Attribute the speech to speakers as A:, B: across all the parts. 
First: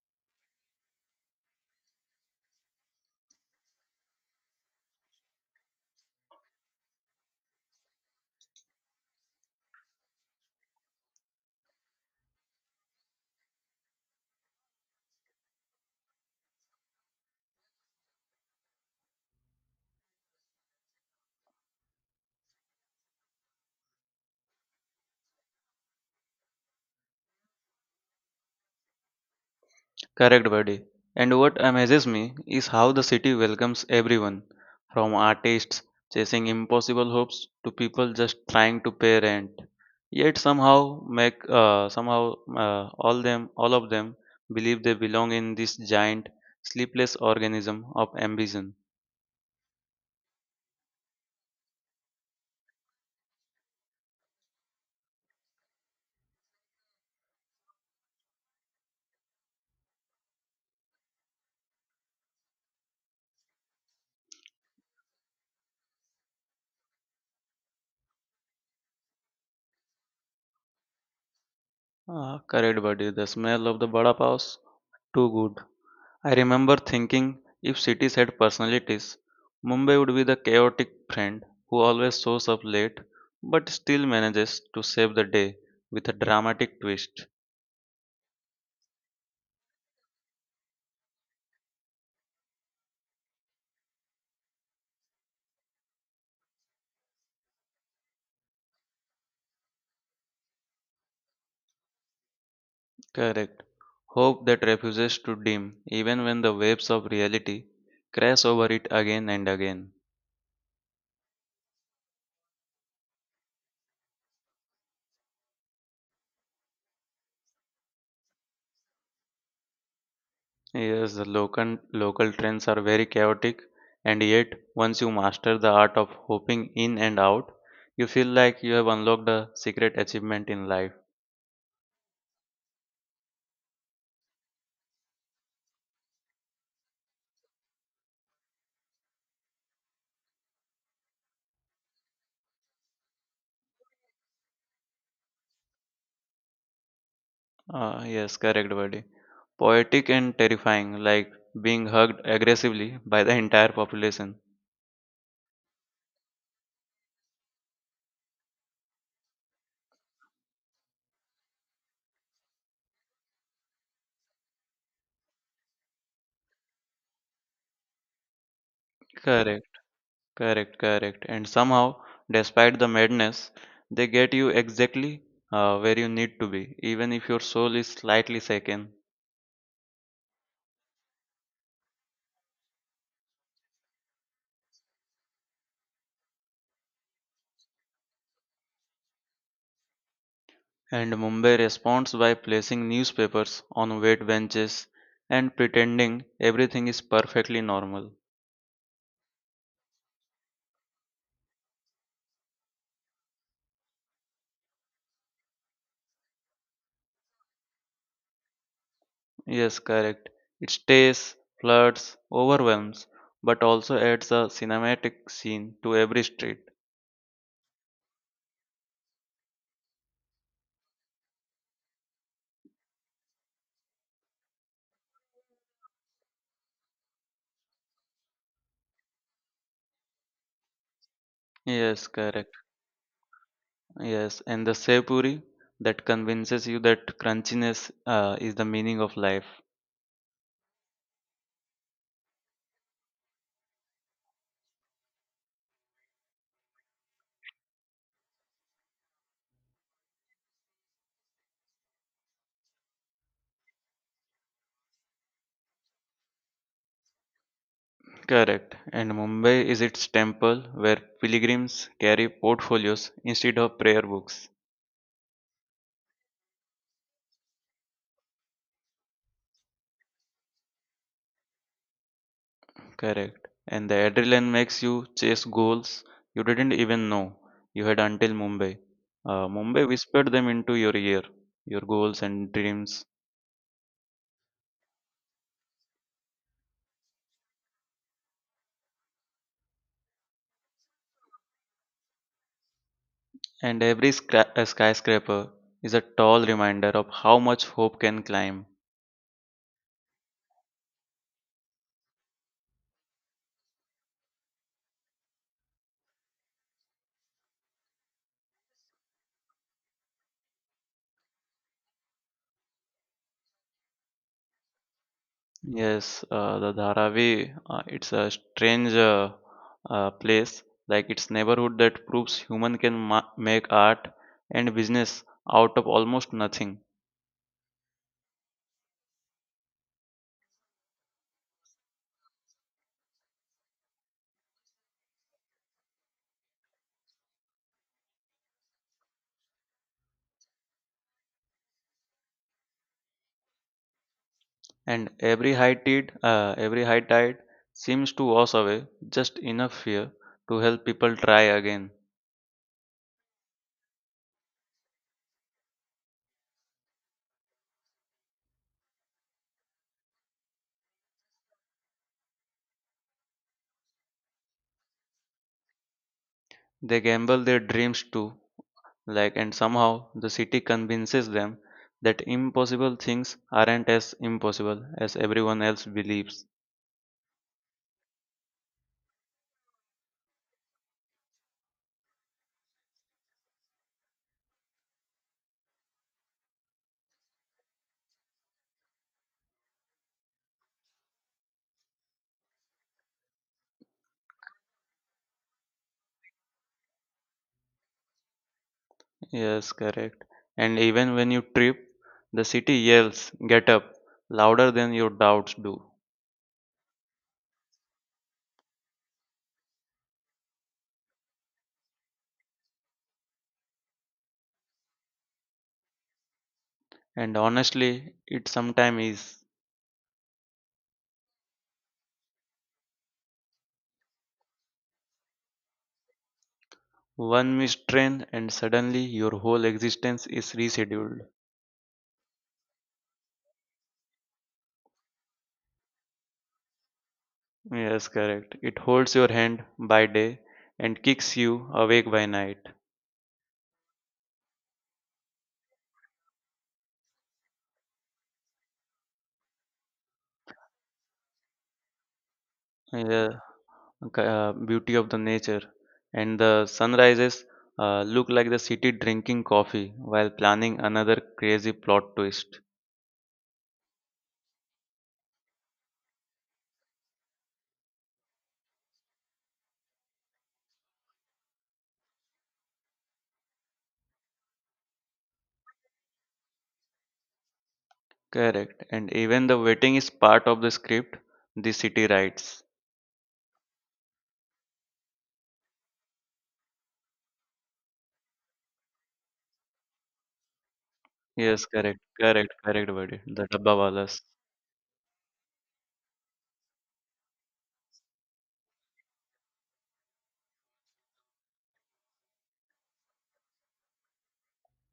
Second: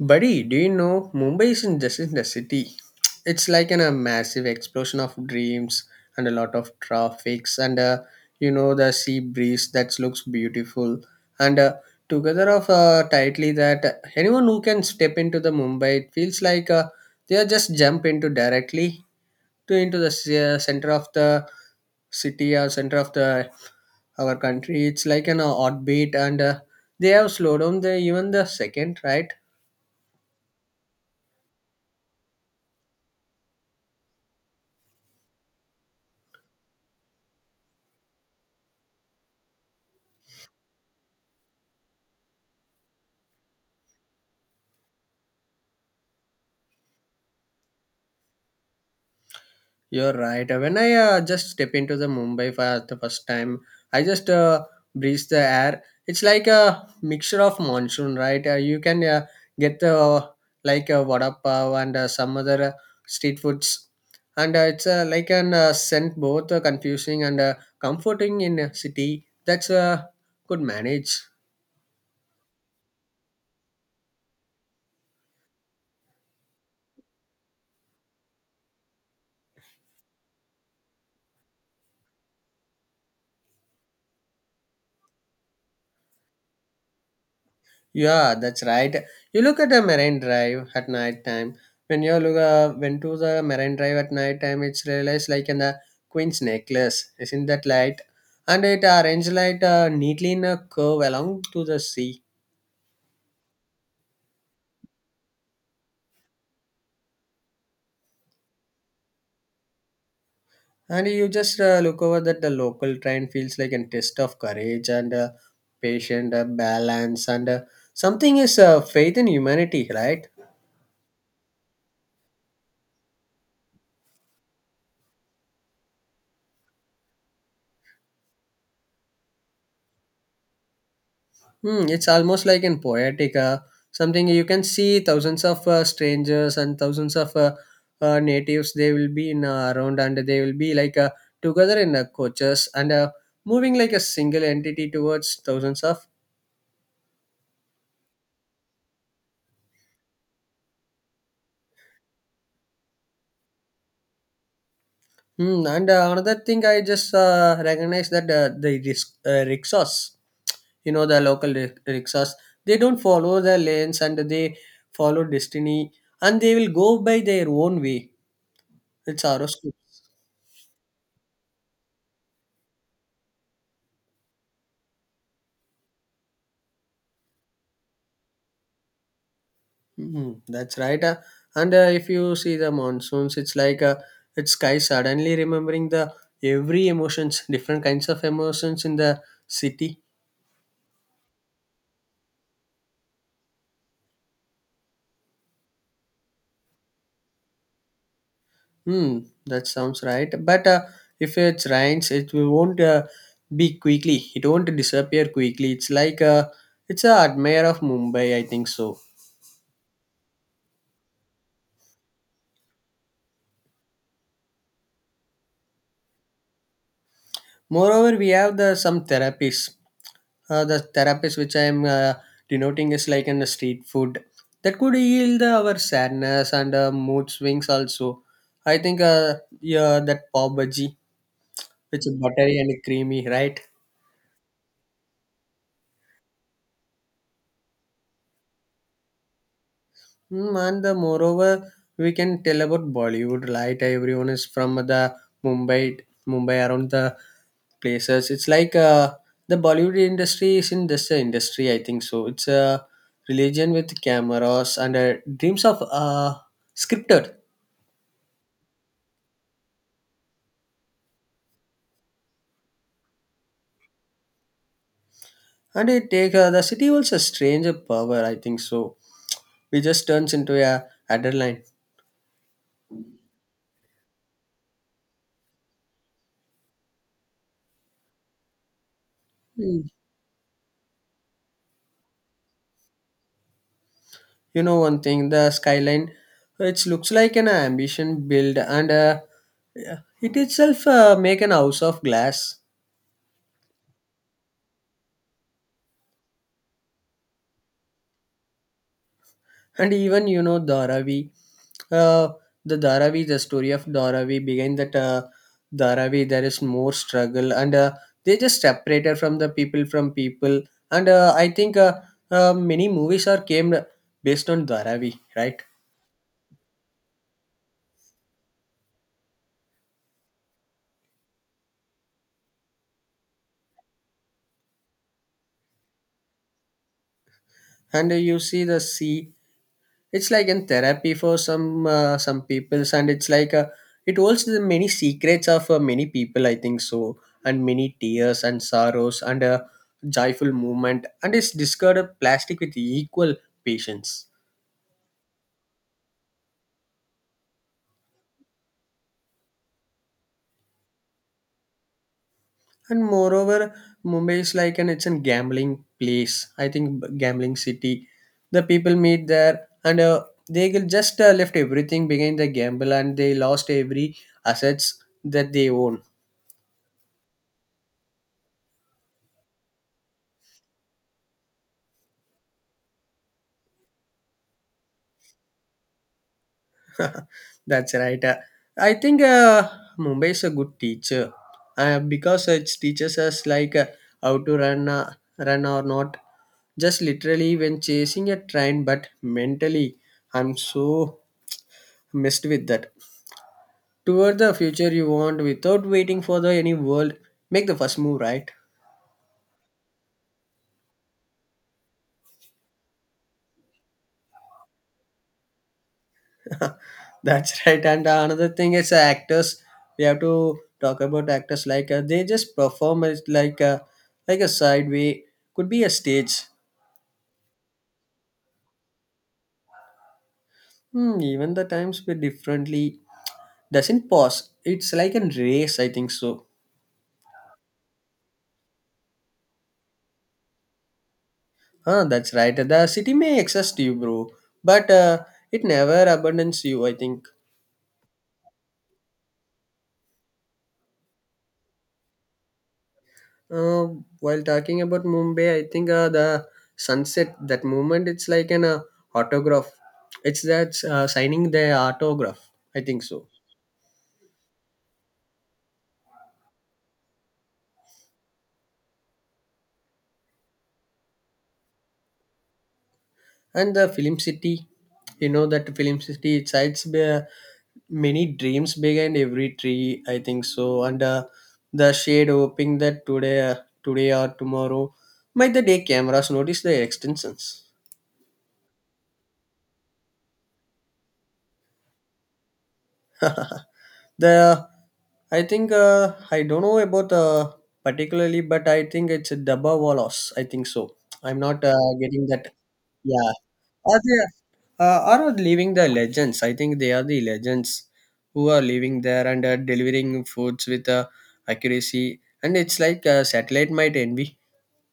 A: Buddy, do you know Mumbai isn't just in the city? It's like in a massive explosion of dreams and a lot of traffics and you know the sea breeze that looks beautiful and together of tightly that anyone who can step into the Mumbai it feels like they are just jump into directly to into the s- center of the city or center of the our country. It's like an odd beat and they have slowed down the even the second right.
B: Correct, buddy. And what amazes me is how the city welcomes everyone, from artists chasing impossible hopes to people just trying to pay rent. Yet somehow make somehow all them all of them believe they belong in this giant sleepless organism of ambition.
A: You're right. When I just step into the Mumbai for the first time, I just breathe the air. It's like a mixture of monsoon, right? You can get the like a vada pav and some other street foods, and it's like an scent both confusing and comforting in a city that's could manage.
B: Correct, buddy. The smell of the vada paos too good. I remember thinking if cities had personalities, Mumbai would be the chaotic friend who always shows up late but still manages to save the day with a dramatic twist.
A: Yeah, that's right. You look at a marine drive at night time. When you look went to the marine drive at night time, it's realized like in the queen's necklace, isn't that light? And it arranged light neatly in a curve along to the sea.
B: Correct. Hope that refuses to dim even when the waves of reality crash over it again and again.
A: And you just look over that the local train feels like a test of courage and patient balance and something is faith in humanity, right?
B: Yes, the local trends are very chaotic, and yet once you master the art of hopping in and out, you feel like you have unlocked a secret achievement in life.
A: Hmm, it's almost like in poetic, something you can see thousands of strangers and thousands of natives. They will be in around and they will be like together in coaches and moving like a single entity towards thousands of.
B: Yes, correct, buddy. Poetic and terrifying, like being hugged aggressively by the entire population.
A: Hmm, and another thing I just recognize that the rickshaws, you know, the local rickshaws, they don't follow the lanes and they follow destiny and they will go by their own way. It's
B: Correct,
A: horoscope.
B: correct, correct. And somehow, despite the madness, they get you exactly where you need to be, even if your soul is slightly shaken.
A: Mhm, that's right. And if you see the monsoons, it's like it's sky suddenly remembering the every emotions, different kinds of emotions in the city.
B: And Mumbai responds by placing newspapers on wet benches and pretending everything is perfectly normal.
A: Hmm, that sounds right. But if it rains, it won't be quickly. It won't disappear quickly. It's like it's a admire of Mumbai. I think so.
B: Yes, correct. It stays, floods, overwhelms, but also adds a cinematic scene to every street.
A: Moreover, we have the some therapies. The therapies which I am denoting is like in the street food that could heal the, our sadness and mood swings also. I think yeah, that pav bhaji, which
B: Yes,
A: is
B: correct.
A: buttery and creamy, right?
B: Yes, and the sepuri that convinces you that crunchiness is the meaning of life.
A: Mm, and the moreover, we can tell about Bollywood, right? Everyone is from the Mumbai, Mumbai around the places. It's like the Bollywood industry is in this industry, I think so. It's a religion with cameras and dreams of scripted,
B: Correct. And Mumbai is its temple where pilgrims carry portfolios instead of prayer books.
A: and it take the city holds a strange power, I think so. We just turns into a adrenaline.
B: Correct. And the adrenaline makes you chase goals you didn't even know you had until Mumbai. Mumbai whispered them into your ear, your goals and dreams.
A: You know one thing, the skyline, it looks like an ambition build, and yeah, it itself make an house of glass.
B: And every skyscraper is a tall reminder of how much hope can climb.
A: And even you know Dharavi, uh, the Dharavi, the story of Dharavi behind that Dharavi, there is more struggle, and they just separated from the people from people. And I think many movies are came based on Dharavi, right?
B: Yes, the Dharavi, it's a strange place, like its neighborhood that proves human can make art and business out of almost nothing.
A: And you see the sea, it's like in therapy for some peoples and it's like it holds the many secrets of many people, I think so, and many tears and sorrows and a joyful movement and it's discarded plastic with equal patience.
B: And every high tide seems to wash away just enough fear to help people try again.
A: And moreover, Mumbai is like an it's a gambling place, I think, gambling city. The people meet there and they will just left everything behind the gamble and they lost every assets that they own.
B: They gamble their dreams too, like, and somehow the city convinces them that impossible things aren't as impossible as everyone else believes.
A: That's right. I think Mumbai is a good teacher because it teaches us like how to run or not. Just literally when chasing a train, but mentally, I'm so messed with that. Toward the future you want without waiting for the any world, make the first move, right?
B: Yes, correct. And even when you trip, the city yells, "Get up," louder than your doubts do.
A: That's right. And another thing is actors. We have to talk about actors like they just perform as like a sideway could be a stage.
B: And honestly, it sometimes is.
A: Hmm, even the times were differently doesn't pause. It's like a race. I think so.
B: One missed train, and suddenly your whole existence is rescheduled.
A: Huh, that's right. The city may exhaust you, bro, but it never abandons you. I think.
B: Yes, correct. It holds your hand by day and kicks you awake by night.
A: Uh, while talking about Mumbai, I think the sunset, that moment, it's like an autograph. It's that signing the autograph. I think so.
B: Yeah, okay, beauty of the nature. And the sunrises look like the city drinking coffee while planning another crazy plot twist.
A: And the film city, you know that film city, it hides many dreams behind every tree. I think so. And the shade hoping that today, today or tomorrow, might the day cameras notice the extensions.
B: Correct. And even the waiting is part of the script the city writes.
A: The I think I don't know about particularly, but I think it's a Dabba Wallace. I think so. I'm not
B: Yes, correct.
A: getting that.
B: Correct, correct, buddy.
A: Yeah,
B: The
A: are they
B: Dabbawalas.
A: are leaving the legends? I think they are the legends who are living there and are delivering foods with accuracy. And it's like satellite might envy.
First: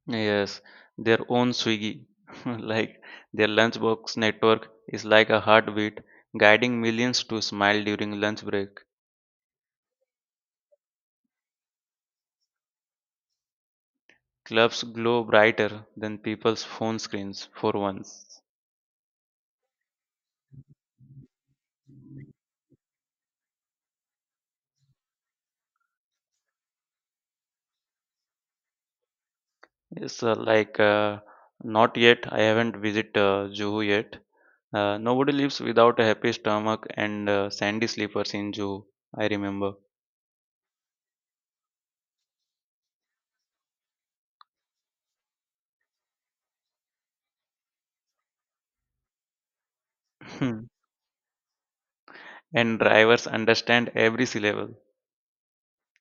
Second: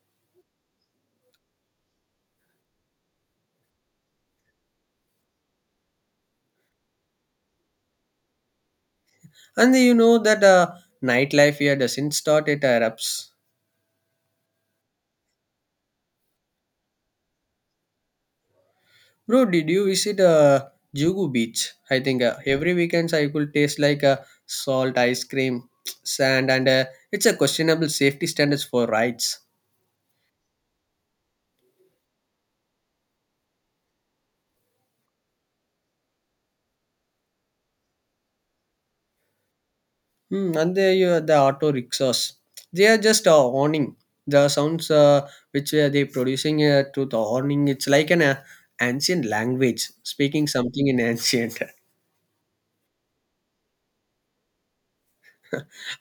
B: Yes, their own Swiggy, like their lunchbox network is like a heartbeat, guiding millions to smile during lunch break.
A: And you know that nightlife here doesn't start at Arabs.
B: Clubs glow brighter than people's phone screens for once.
A: Bro, did you visit Jugu Beach? I think every weekends I could taste like salt ice cream, sand, and it's a questionable safety standards for rides.
B: Yes, not yet. I haven't visited Juhu yet. Nobody lives without a happy stomach and sandy sleepers in Juhu. I remember,
A: Hmm, and the, you the auto rickshaws, they are just awning. The sounds which they producing to the awning, it's like an ancient language speaking something in ancient.
B: and drivers understand every syllable.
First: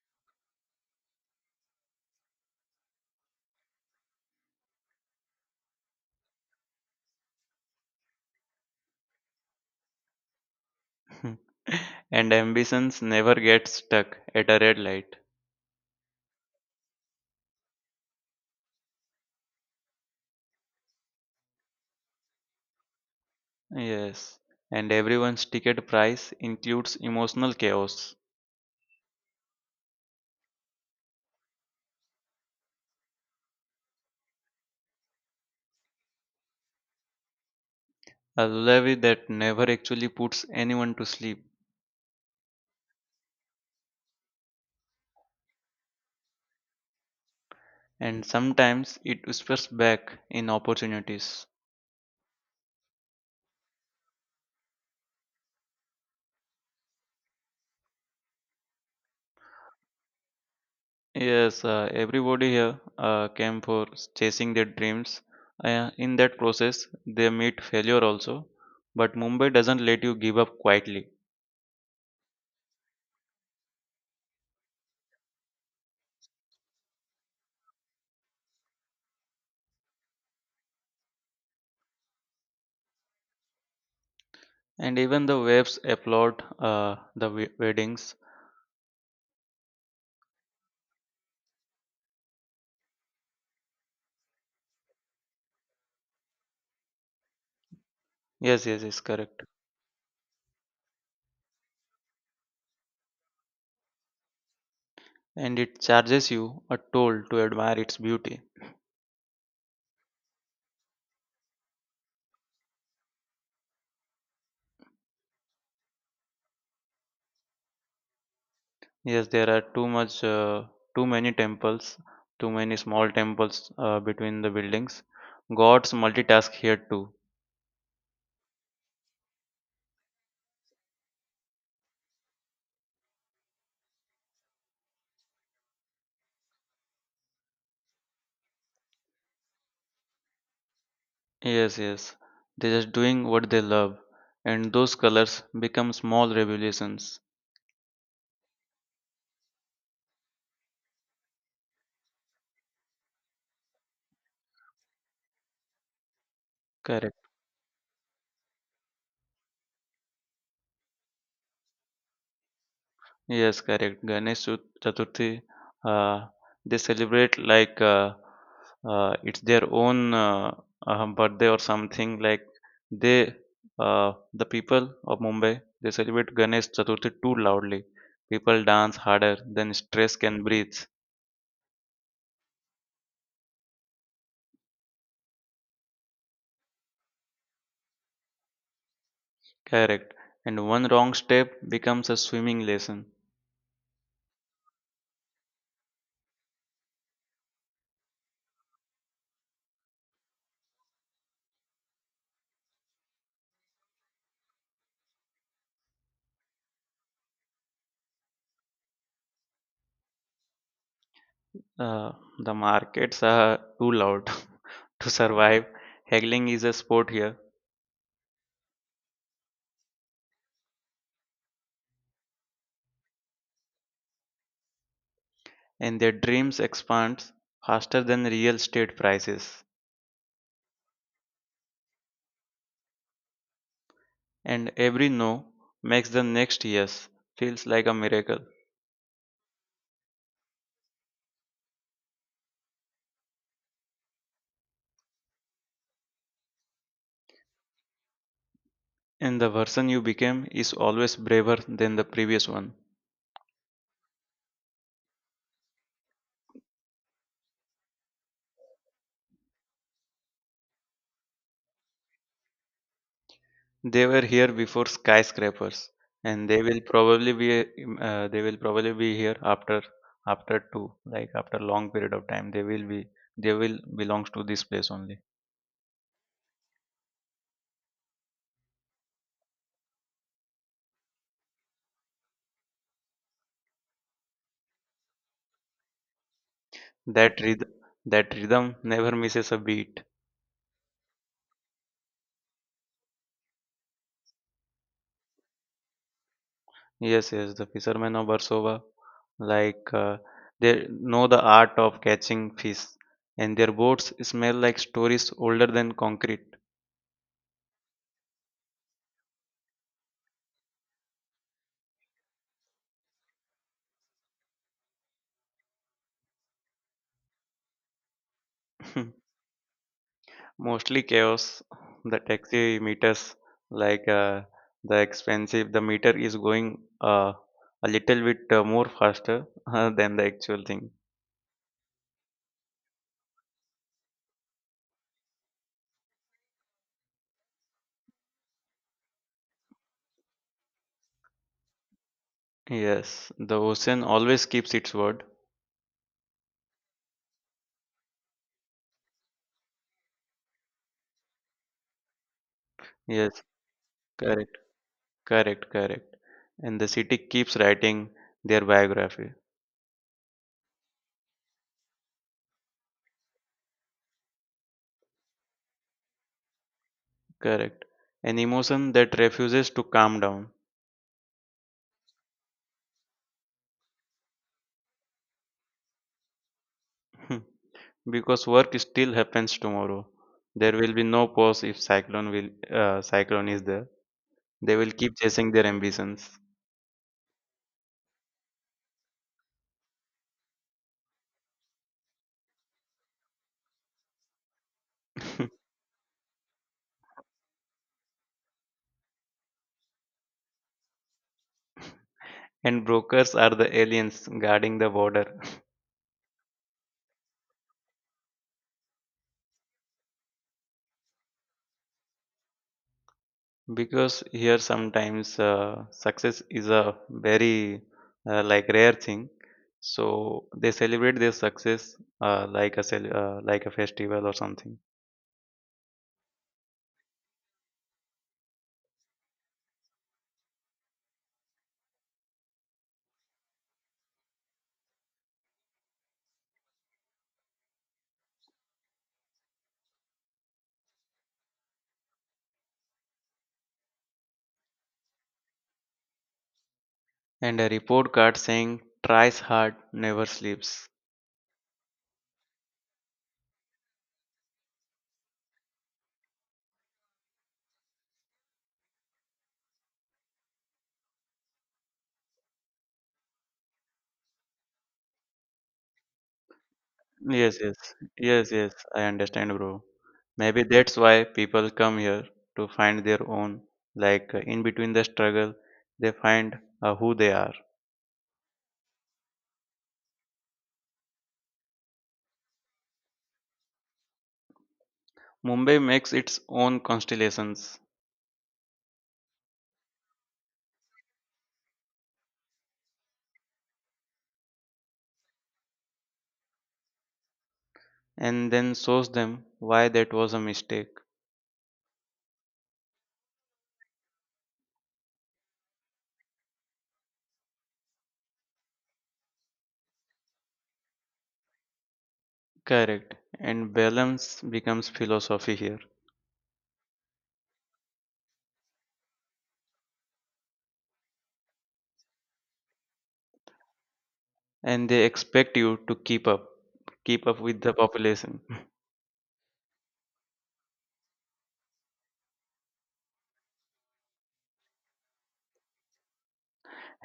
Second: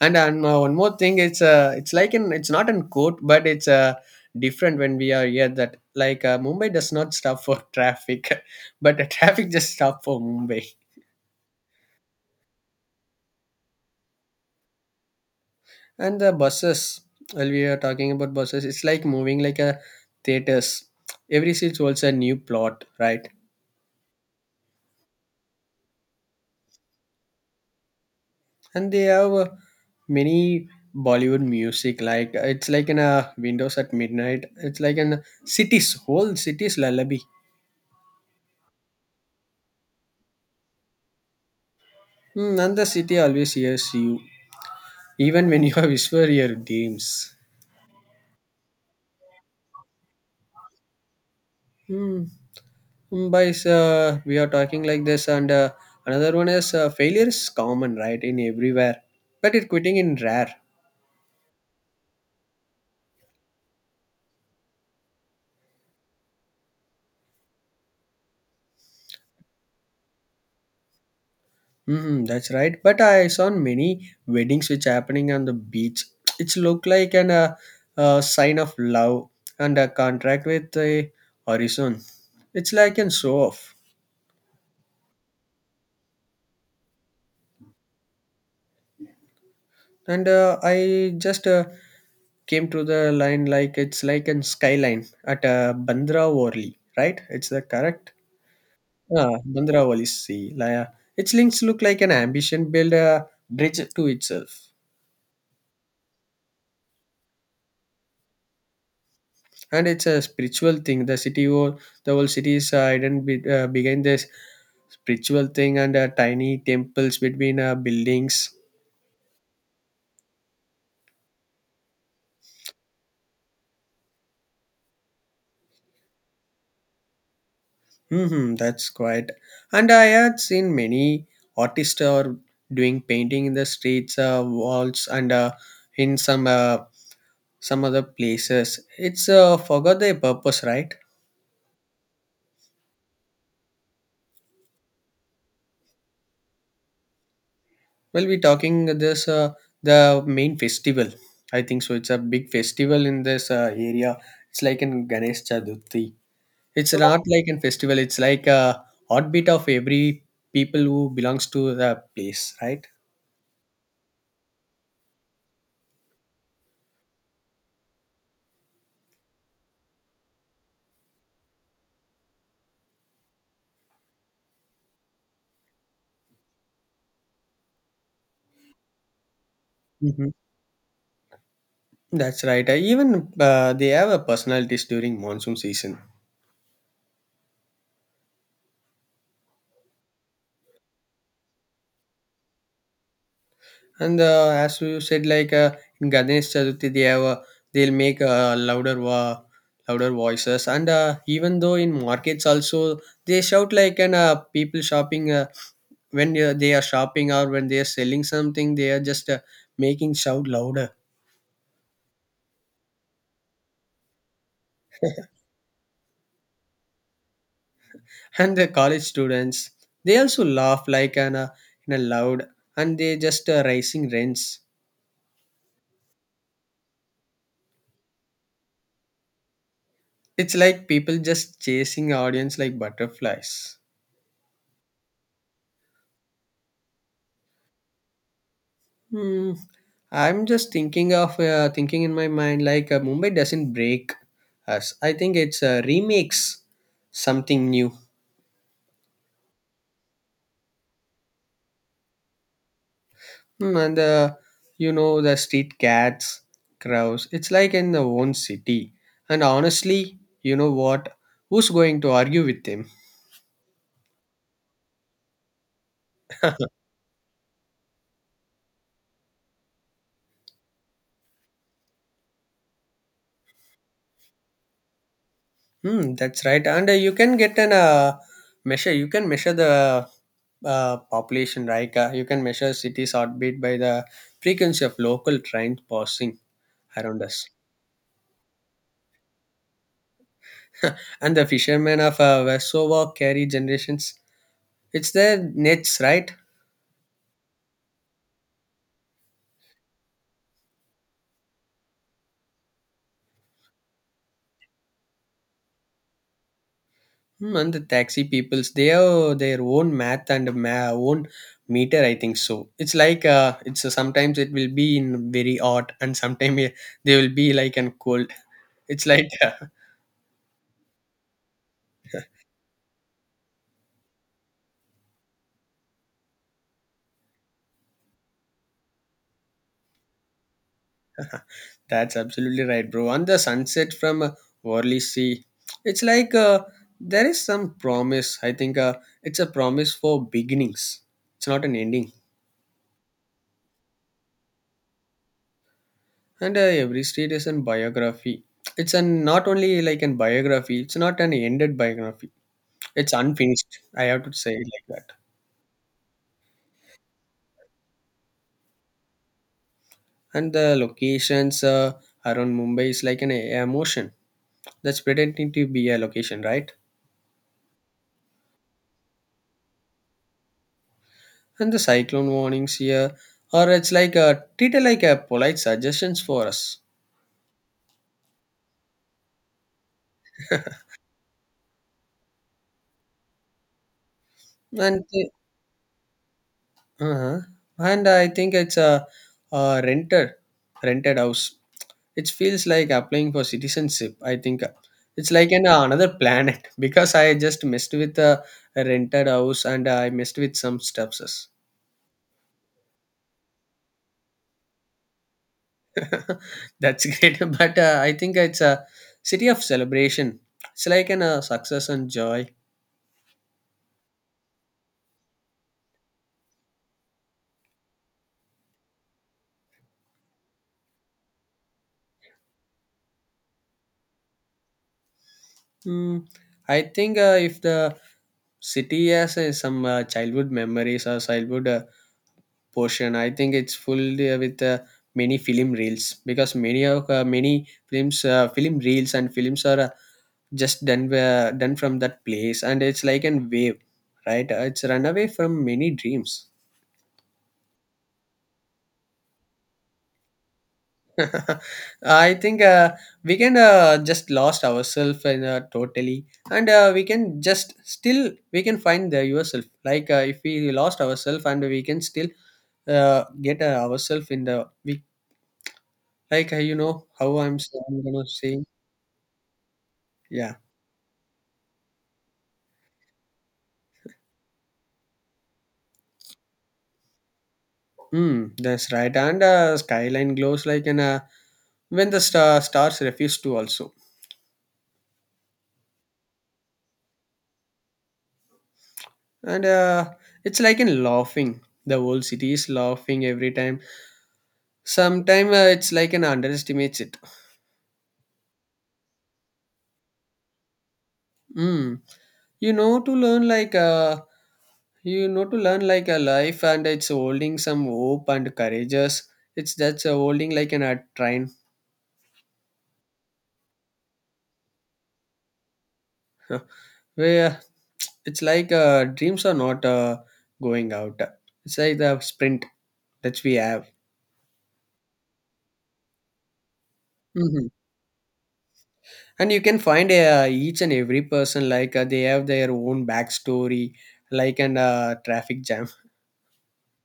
A: And no, one more thing, it's like an it's not in court, but it's different when we are here. That like Mumbai does not stop for traffic, but the traffic just stop for Mumbai.
B: And ambitions never get stuck at a red light.
A: And the buses, while we are talking about buses, it's like moving like a theaters. Every seat holds a new plot, right?
B: Yes, and everyone's ticket price includes emotional chaos,
A: And they have many Bollywood music. Like it's like in a Windows at midnight. It's like in cities, whole cities lullaby.
B: a levy that never actually puts anyone to sleep,
A: Mm, and the city always hears you, even when you whisper your dreams.
B: and sometimes it whispers back in opportunities.
A: Hmm. Mumbai's, we are talking like this, and another one is failure is common, right, in everywhere, but it quitting in rare.
B: Yes, everybody here came for chasing their dreams. In that process, they meet failure also, but Mumbai doesn't let you give up quietly.
A: Hmm, that's right. But I saw many weddings which happening on the beach. It's look like an sign of love and a contract with the horizon. It's like an show off.
B: And even the waves applaud weddings.
A: And I just came to the line like it's like in skyline at bandra worli, right? It's the correct.
B: Yes, yes, yes, correct.
A: Bandra worli sea like, its links look like an ambition build a bridge to itself.
B: And it charges you a toll to admire its beauty.
A: And it's a spiritual thing, the city or the whole city is hidden behind this spiritual thing and tiny temples between buildings.
B: Yes, there are too much, too many temples, too many small temples between the buildings. Gods multitask here too.
A: Hmm, that's quite. And I had seen many artists are doing painting in the streets, walls, and in some other places. It's forgot their purpose, right?
B: Yes, yes, they're just doing what they love, and those colors become small revolutions.
A: Well, we're talking this the main festival. I think so. It's a big festival in this area. It's like in Ganesh Chaturthi. It's not
B: Correct.
A: like a festival. It's like a heartbeat of every people who belongs to the place, right?
B: Yes, correct. Chaturthi, uh, they celebrate like it's their own birthday or something. Like they, the people of Mumbai, they celebrate Ganesh Chaturthi too loudly. People dance harder than stress
A: Hmm.
B: can breathe.
A: That's right. I even they have a personalities during monsoon season.
B: Correct. And one wrong step becomes a swimming lesson.
A: And as you said, like in Ganesh Chaturthi, they have a, they'll make louder voices. And even though in markets also they shout like and people shopping when they are shopping or when they are selling something, they are just making shout louder.
B: Uh, the markets are too loud to survive. Haggling is a sport here.
A: And the college students they also laugh like an in a loud and they just raising rents.
B: And their dreams expand faster than real estate prices.
A: It's like people just chasing audience like butterflies.
B: And every no makes the next yes feels like a miracle.
A: Hmm. I'm just thinking of thinking in my mind like Mumbai doesn't break us. I think it's remakes something new.
B: And the version you became is always braver than the previous one.
A: Hmm, and the you know the street cats, crows. It's like in the own city. And honestly, you know what? Who's going to argue with them?
B: They were here before skyscrapers, and they will probably be here after, after two like after long period of time they will be, they will belongs to this place only.
A: Hmm, that's right. And you can get an measure. You can measure the population, right? You can measure city's heartbeat by the frequency of local trains passing around
B: That
A: us.
B: rhythm that rhythm never misses a beat.
A: And the fishermen of Vesova carry generations. It's their nets, right?
B: Yes, yes, the fishermen of Versova, like uh, they know the art of catching fish, and their boats smell like stories older than concrete.
A: Hmm, and the taxi peoples, they have their own math and own meter. I think so. It's like it's sometimes it will be in very hot, and sometimes they will be like and cold. It's like
B: Mostly chaos. The taxi meters, like uh, the expensive, the meter is going a little bit more faster than the actual thing.
A: That's absolutely right, bro. And the sunset from Worley Sea, it's like there is some promise. I think it's a promise for beginnings. It's not an ending.
B: Yes, the ocean always keeps its word.
A: And every street is an biography. It's an not only like an biography. It's not an ended biography. It's
B: Yes,
A: unfinished. I have to say
B: correct,
A: it like that.
B: correct, correct. And the city keeps writing their biography.
A: And the locations around Mumbai is like an emotion that's pretending to be a location, right?
B: Correct. An emotion that refuses to calm down.
A: And the cyclone warnings here or it's like a treated like a polite suggestions for us.
B: Hmm. Because work still happens tomorrow. There will be no pause if cyclone will cyclone is there. They will
A: and
B: keep
A: the-
B: chasing their ambitions.
A: uh-huh. And I think it's a rented rented house, it feels like applying for citizenship, I think it's like an another planet. Because I just messed with a rented house and I messed with some stuffs.
B: And brokers are the aliens guarding the border.
A: That's great. But I think it's a city of celebration, it's like an success and joy.
B: Because here sometimes success is a very rare thing. So they celebrate their success like a festival or something.
A: Mm, I think if the city has some childhood memories or childhood portion, I think it's full with many film reels, because many of many films, film reels and films are just done done from that place, and it's like an wave, right? It's run away from many dreams.
B: And a report card saying, "Tries hard, never sleeps."
A: I think we can just lost ourselves in totally, and we can just still we can find the yourself. Like if we lost ourselves, and we can still get ourselves in the we, like you know how I'm,
B: Yes, yes,
A: I'm gonna
B: yes,
A: say.
B: yes, I understand, bro.
A: Yeah.
B: Maybe that's why people come here to find their own. In between the struggle, they find who they are.
A: Hmm, that's right. And skyline glows like an when the stars refuse to also,
B: Mumbai makes its own constellations
A: and it's like in laughing. The whole city is laughing every time. Sometimes it's like an underestimates it.
B: and then shows them why that was a mistake.
A: Mm. You know to learn like you know to learn like a life, and it's holding some hope and courageous. It's that's holding like an a train.
B: Correct. And balance becomes philosophy here.
A: Where it's like dreams are not going out. It's like the sprint that we have.
B: And they expect you to keep up with
A: Hmm.
B: the population.
A: And you can find each and every person like they have their own backstory, like an traffic jam.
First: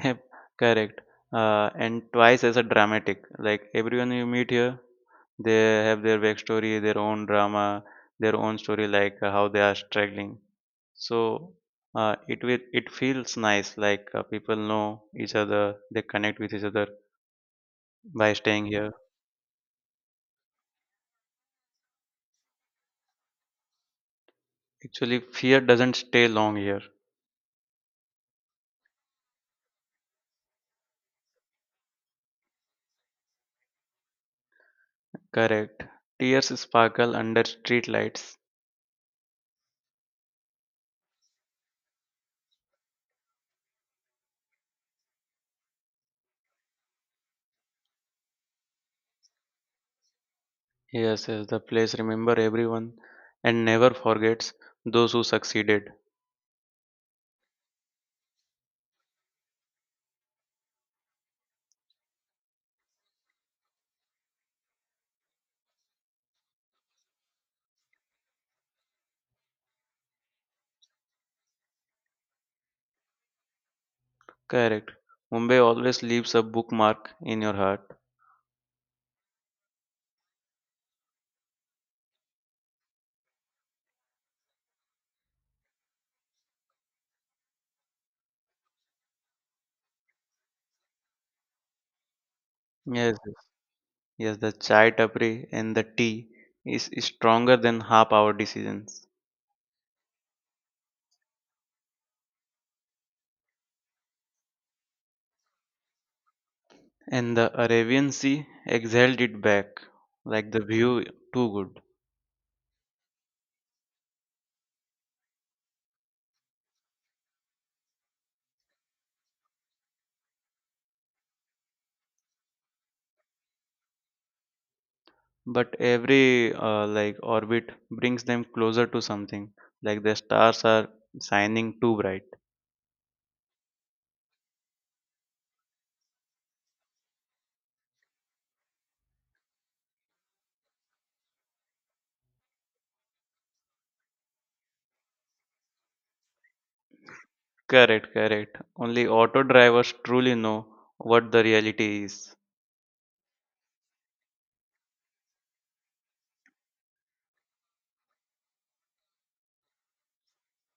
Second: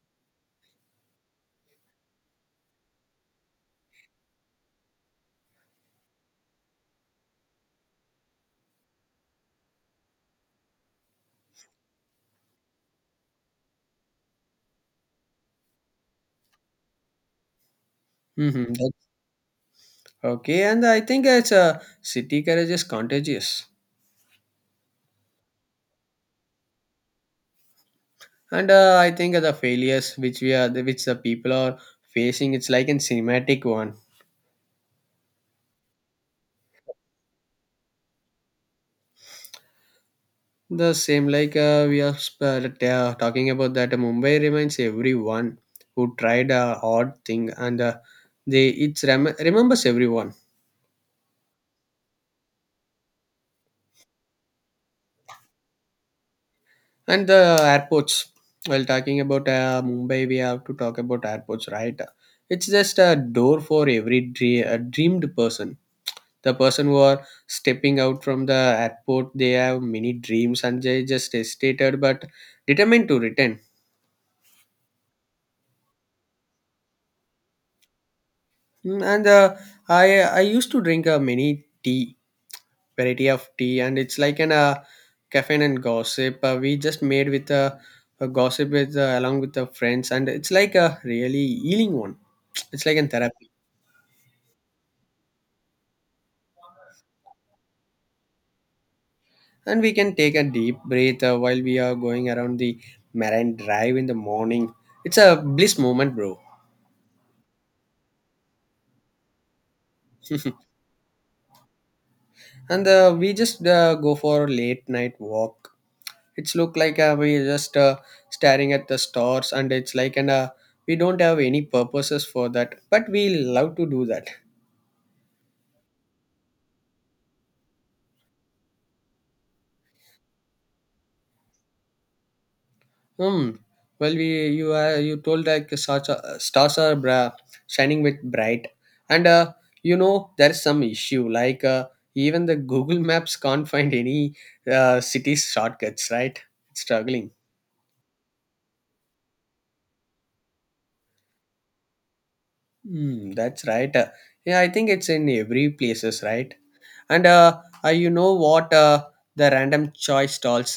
B: Yep, correct. And twice as a dramatic. Like everyone you meet here, they have their backstory, their own drama, their own story, how they are struggling. So it feels nice. People know each other, they connect with each other by staying
A: Hmm.
B: here.
A: Okay, and I think it's city courage is contagious.
B: Actually, fear doesn't stay long here.
A: And I think the failures which we are which the people are facing, it's like a cinematic one.
B: Correct. Tears sparkle under street lights.
A: The same like we are talking about that, Mumbai reminds everyone who tried a hard thing, and they it remembers everyone.
B: Yes, yes, the place remember everyone and never forgets those who succeeded.
A: And the airports, while talking about Mumbai we have to talk about airports, right? It's just a door for every dreamed person. The person who are stepping out from the airport, they have many dreams and they just hesitated but determined to return.
B: Correct. Mumbai always leaves a bookmark in your heart.
A: Mm, and i i used to drink many tea, variety of tea, and it's like an caffeine and gossip, we just made with a gossip with along with the friends, and it's like a really healing one. It's like a
B: Yes, yes,
A: therapy.
B: Yes, the chai tapri and the tea is stronger than half our decisions.
A: And we can take a deep breath while we are going around the Marine Drive in the morning. It's a bliss moment, bro.
B: And the Arabian Sea exhaled it back, like the view too good.
A: And we just go for a late night walk. It's look like we just staring at the stars, and it's like and we don't have any purposes for that, but we love to do that.
B: But every orbit brings them closer to something, like the stars are shining too bright.
A: Hmm. Well we you told like such a, stars are shining with bright. And you know there's some issue like even the Google Maps can't find any city shortcuts, right? It's struggling.
B: Correct, correct. Only auto drivers truly know what the reality is.
A: Hmm, that's right. Yeah, I think it's in every places, right? And you know what, the random choice stalls,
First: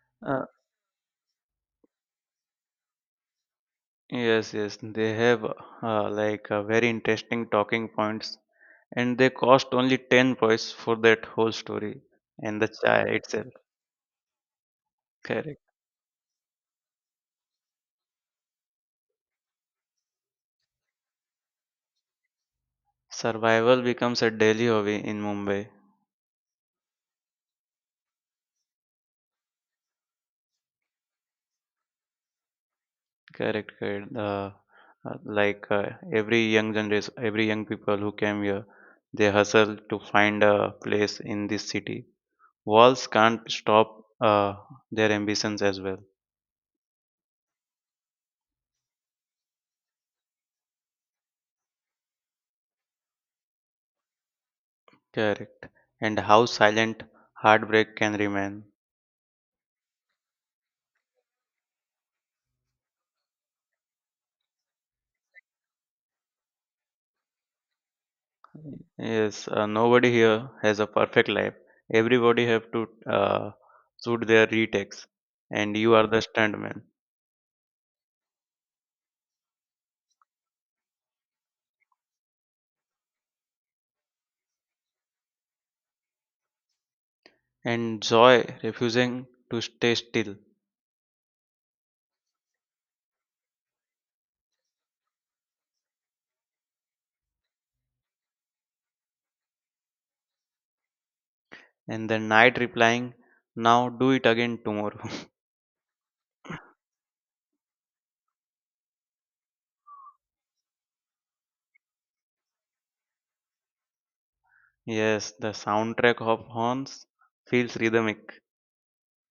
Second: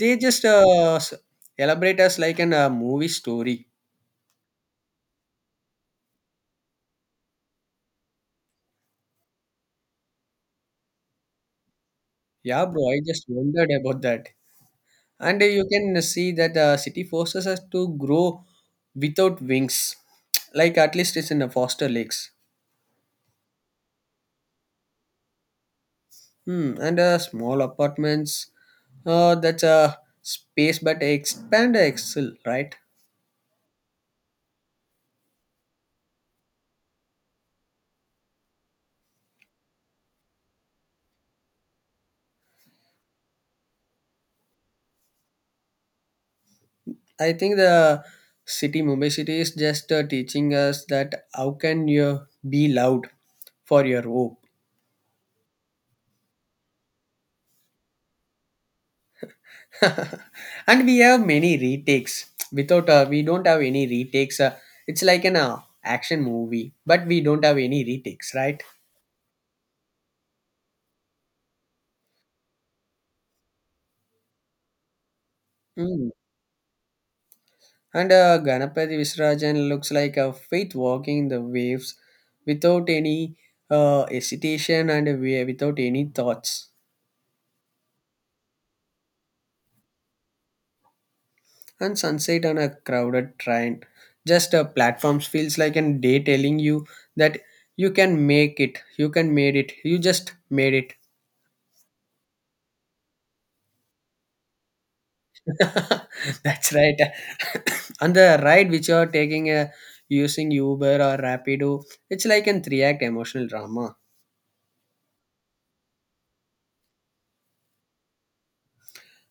A: they just
B: Uh,
A: elaborate us like an movie story.
B: Yes, yes, they have very interesting talking points, and they cost only 10 points for that whole story and
A: Yeah
B: the
A: bro, I
B: chai
A: just
B: itself.
A: wondered about that. And
B: Correct.
A: you can see that city forces us to grow without wings. Like at least it's in the foster lakes.
B: Survival becomes a daily hobby in Mumbai.
A: Hmm. And small apartments, that's a space but expand excel, right?
B: Correct, correct. Uh, like uh, every young generation, every young people who came here, they hustle to find a place in this city. Walls can't stop their ambitions as well.
A: I think the city, Mumbai city, is just teaching us that how can you be loud for your hope.
B: Correct. And how silent heartbreak can remain.
A: And we have many retakes. Without we don't have any retakes. It's like an action movie, but we don't have any retakes, right?
B: Yes, nobody here has a perfect life. Everybody have to shoot their retakes, and you are
A: Mm.
B: the stuntman.
A: And Ganapati Visrajan looks like a faith walking the waves without any hesitation and without any thoughts.
B: And Joy refusing to stay still,
A: And sunset on a crowded train. Just a platforms feels like a day telling you that you can make it, you can made it, you just made it.
B: and the knight replying, "Now do it again tomorrow."
A: That's right. And the ride which you are taking using Uber or Rapido, it's like an three-act emotional drama.
B: Yes, the soundtrack of horns feels rhythmic.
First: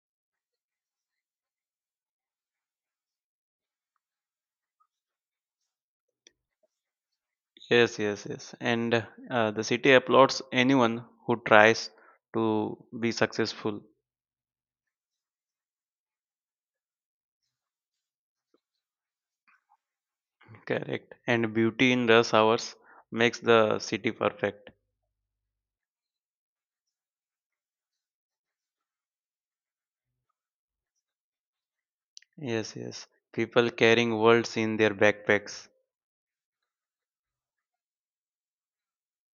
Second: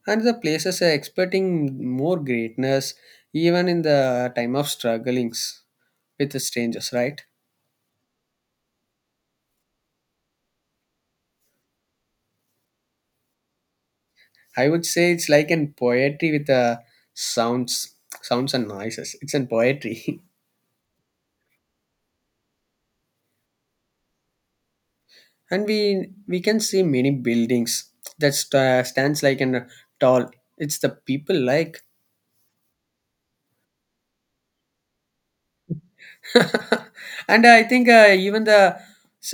A: And the places are expecting more greatness even in the time of strugglings with the strangers, right?
B: Yes, yes, yes. And the city applauds anyone who tries to be successful.
A: I would say it's like in poetry with sounds, sounds and noises. It's in poetry.
B: Correct. And beauty in rush hours makes the city perfect.
A: And we can see many buildings that stands like in a tall. It's the people like,
B: Yes, yes. People carrying worlds in their backpacks.
A: and I think even the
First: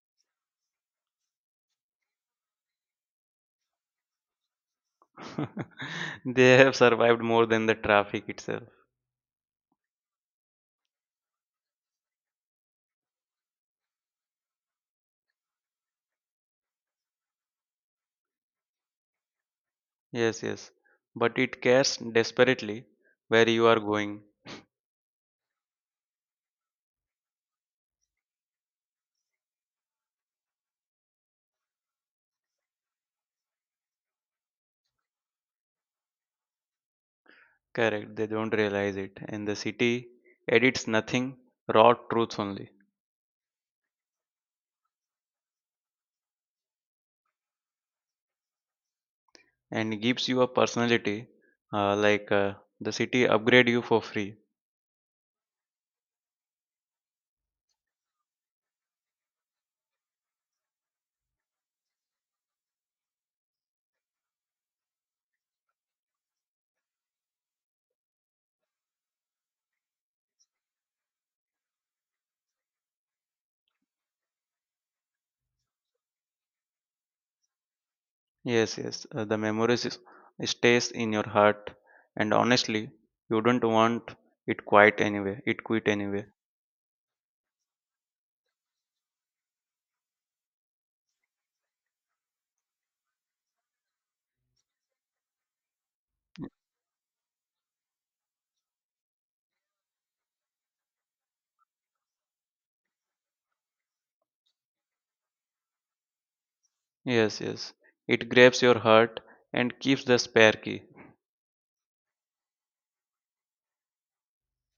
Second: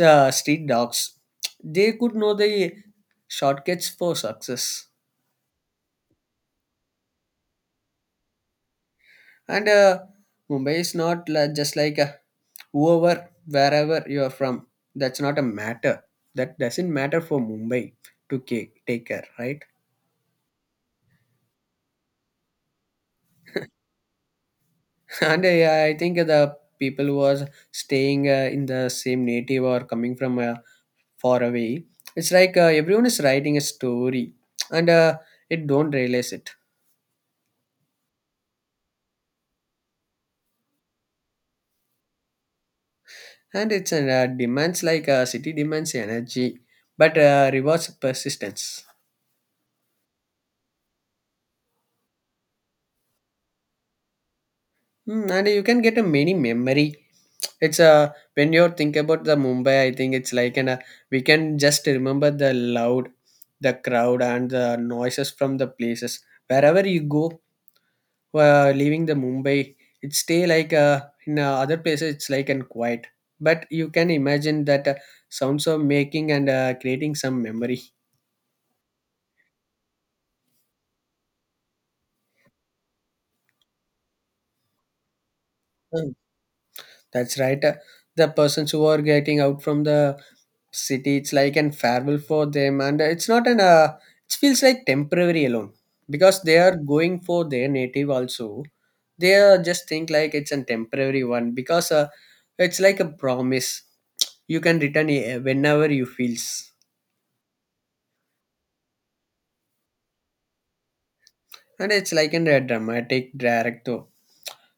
A: street dogs, they could know the shortcuts for success.
B: They have survived more than the traffic itself.
A: And Mumbai is not just like a over, wherever you are from, that's not a matter, that doesn't matter for Mumbai to take care, right?
B: Yes, yes. But it cares desperately where you are going.
A: And yeah, I think the people who was staying in the same native or coming from far away, it's like everyone is writing a story, and it don't realize it.
B: Correct. They don't realize it. And the city edits nothing, raw truths only,
A: And it's demands like city demands energy but rewards persistence.
B: and gives you a personality. Uh, like uh, the city upgrade you for free.
A: Mm, and you can get a mini memory. It's a when you think about the Mumbai, I think it's like an we can just remember the loud, the crowd and the noises from the places wherever you go. Leaving the Mumbai, it stay like in other places it's like and quiet. But you can imagine that sounds of making and creating some memory.
B: Yes, yes. The memories is, stays in your heart, and honestly, you don't want it quite anyway. It quit anyway.
A: That's right. The persons who are getting out from the city, it's like an farewell for them, and it's not an. It feels like temporary alone because they are going for their native also. They are just think like it's a temporary one, because it's like a promise. You can return whenever you feels,
B: Yes, yes. It grabs your heart and keeps the spare key.
A: and it's like an, a dramatic director.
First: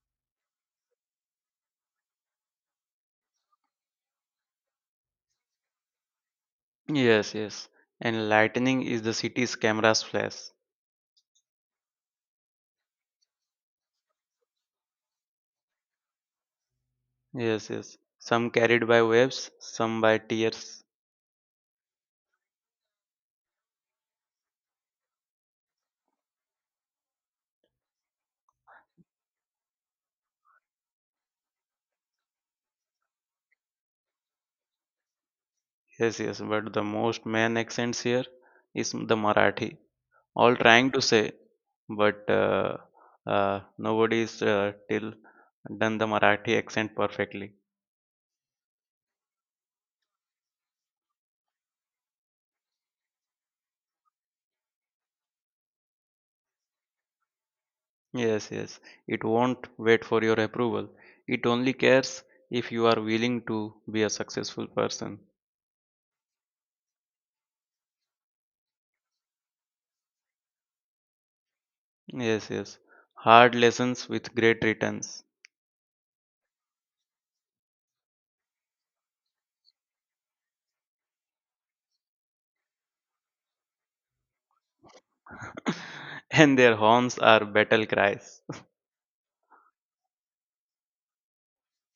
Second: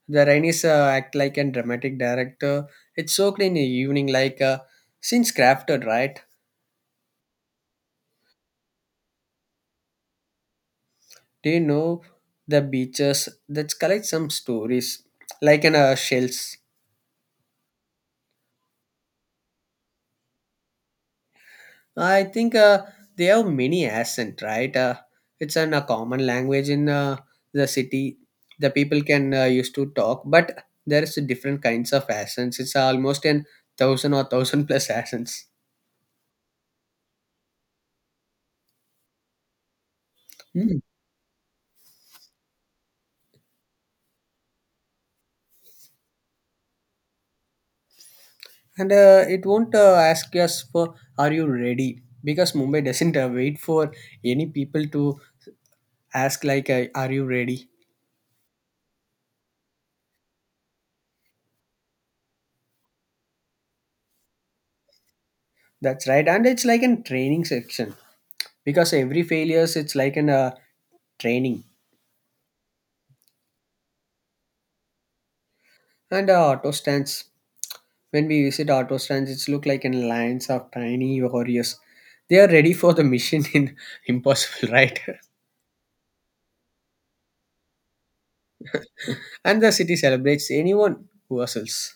A: The Rainis act like a dramatic director. It's so clean in the evening, like since crafted, right?
B: Yes, yes. And lightning is the city's camera's flash.
A: Do you know the beaches that collect some stories, like in shells?
B: Yes, yes. Some carried by waves, some by tears.
A: I think they have many accent, right? It's an, a common language in the city. The people can used to talk, but there's different kinds of accents. It's almost an thousand or thousand plus accents.
B: Yes, yes. But the most main accents here is the Marathi. All
A: Hmm.
B: trying to say, but nobody's till done the Marathi accent perfectly.
A: And it won't ask us for are you ready, because Mumbai doesn't wait for any people to ask like are you ready.
B: Yes, yes. It won't wait for your approval. It only cares if you are willing to be a successful person.
A: That's right, and it's like a training section, because every failures it's like an training.
B: Yes, yes. Hard lessons with great returns.
A: And auto stands. When we visit auto stands, it's look like in lines of tiny warriors. They are ready for the mission in impossible, right?
B: And their horns are battle cries.
A: And the city celebrates anyone who hustles.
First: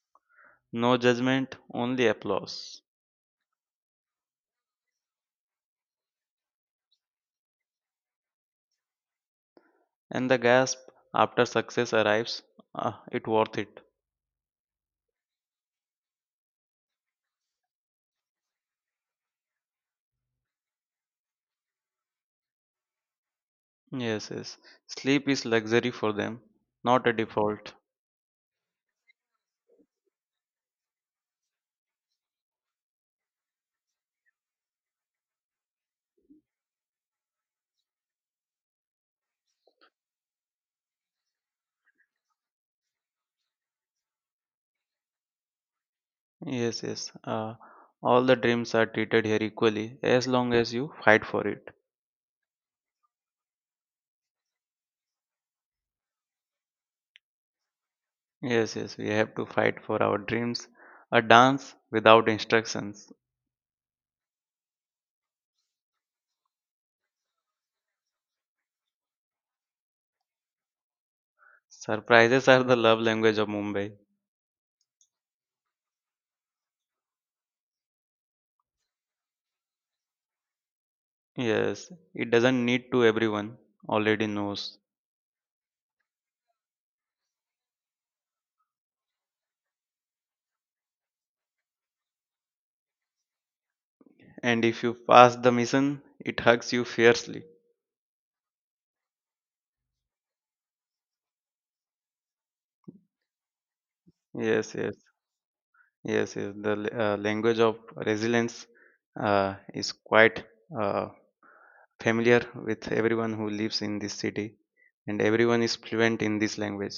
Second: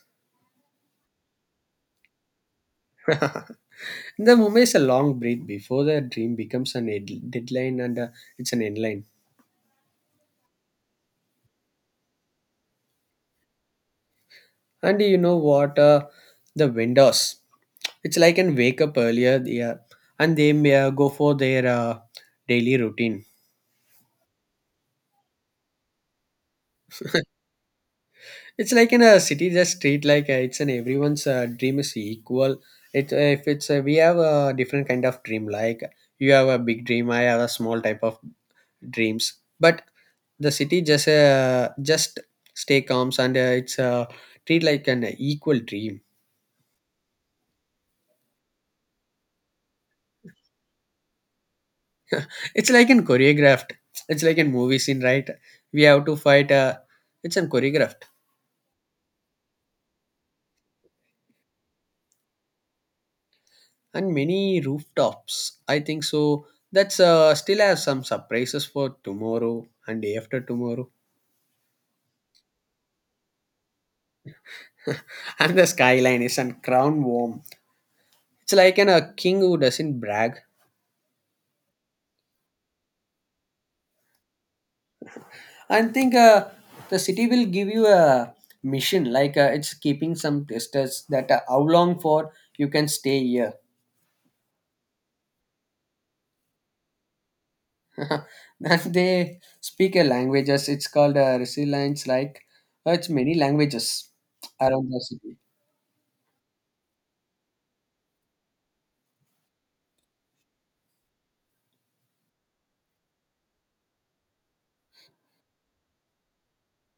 B: No judgment, only applause.
A: The movie is a long breath before the dream becomes an deadline, and it's an end.
B: And the gasp after success arrives, ah, it worth it.
A: And you know what? The vendors. It's like an wake up earlier, yeah, and they may go for their daily routine.
B: Yes, yes. Sleep is luxury for them, not a default.
A: It's like in a city, the street, like it's an everyone's dream is equal. It if it's we have a different kind of dream. Like you have a big dream, I have a small type of dreams. But the city just stay calm and it's treat like an equal dream.
B: Yes, yes. All the dreams are treated here equally as long as you fight for it.
A: It's like in choreographed. It's like in movie scene, right? We have to fight. It's in choreographed.
B: Yes, yes, we have to fight for our dreams. A dance without instructions.
A: And many rooftops, I think so. That's still have some surprises for tomorrow and day after tomorrow.
B: Surprises are the love language of Mumbai.
A: And the skyline is on crown warm. It's like an, a king who doesn't brag.
B: Yes, it doesn't need to, everyone already knows.
A: I think the city will give you a mission, like it's keeping some testers that how long for you can stay here.
B: And if you pass the mission, it hugs you fiercely.
A: That they speak a languages. It's called resilience. Like it's many languages
B: Yes,
A: around
B: yes,
A: the city.
B: yes, yes. The language of resilience is quite uh, familiar with everyone who lives in this city, and everyone is fluent in this language.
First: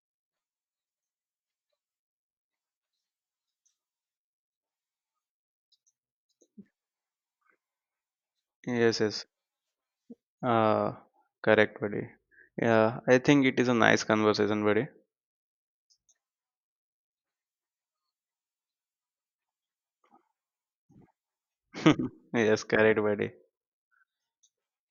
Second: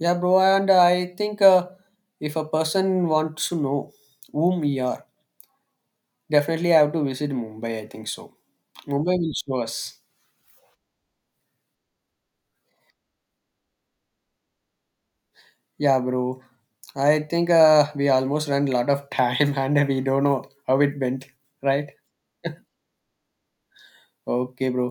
A: Yeah, bro. And I think if a person wants to know whom we are, definitely I have to visit Mumbai, I think so.
B: Yes,
A: Mumbai
B: yes.
A: will show us.
B: Uh, Correct, buddy. Yeah, I think it is a nice conversation, buddy.
A: Yeah, bro. I think we almost ran a lot of time and we don't know how it went. Right?
B: Yes, correct, buddy.
A: Okay, bro.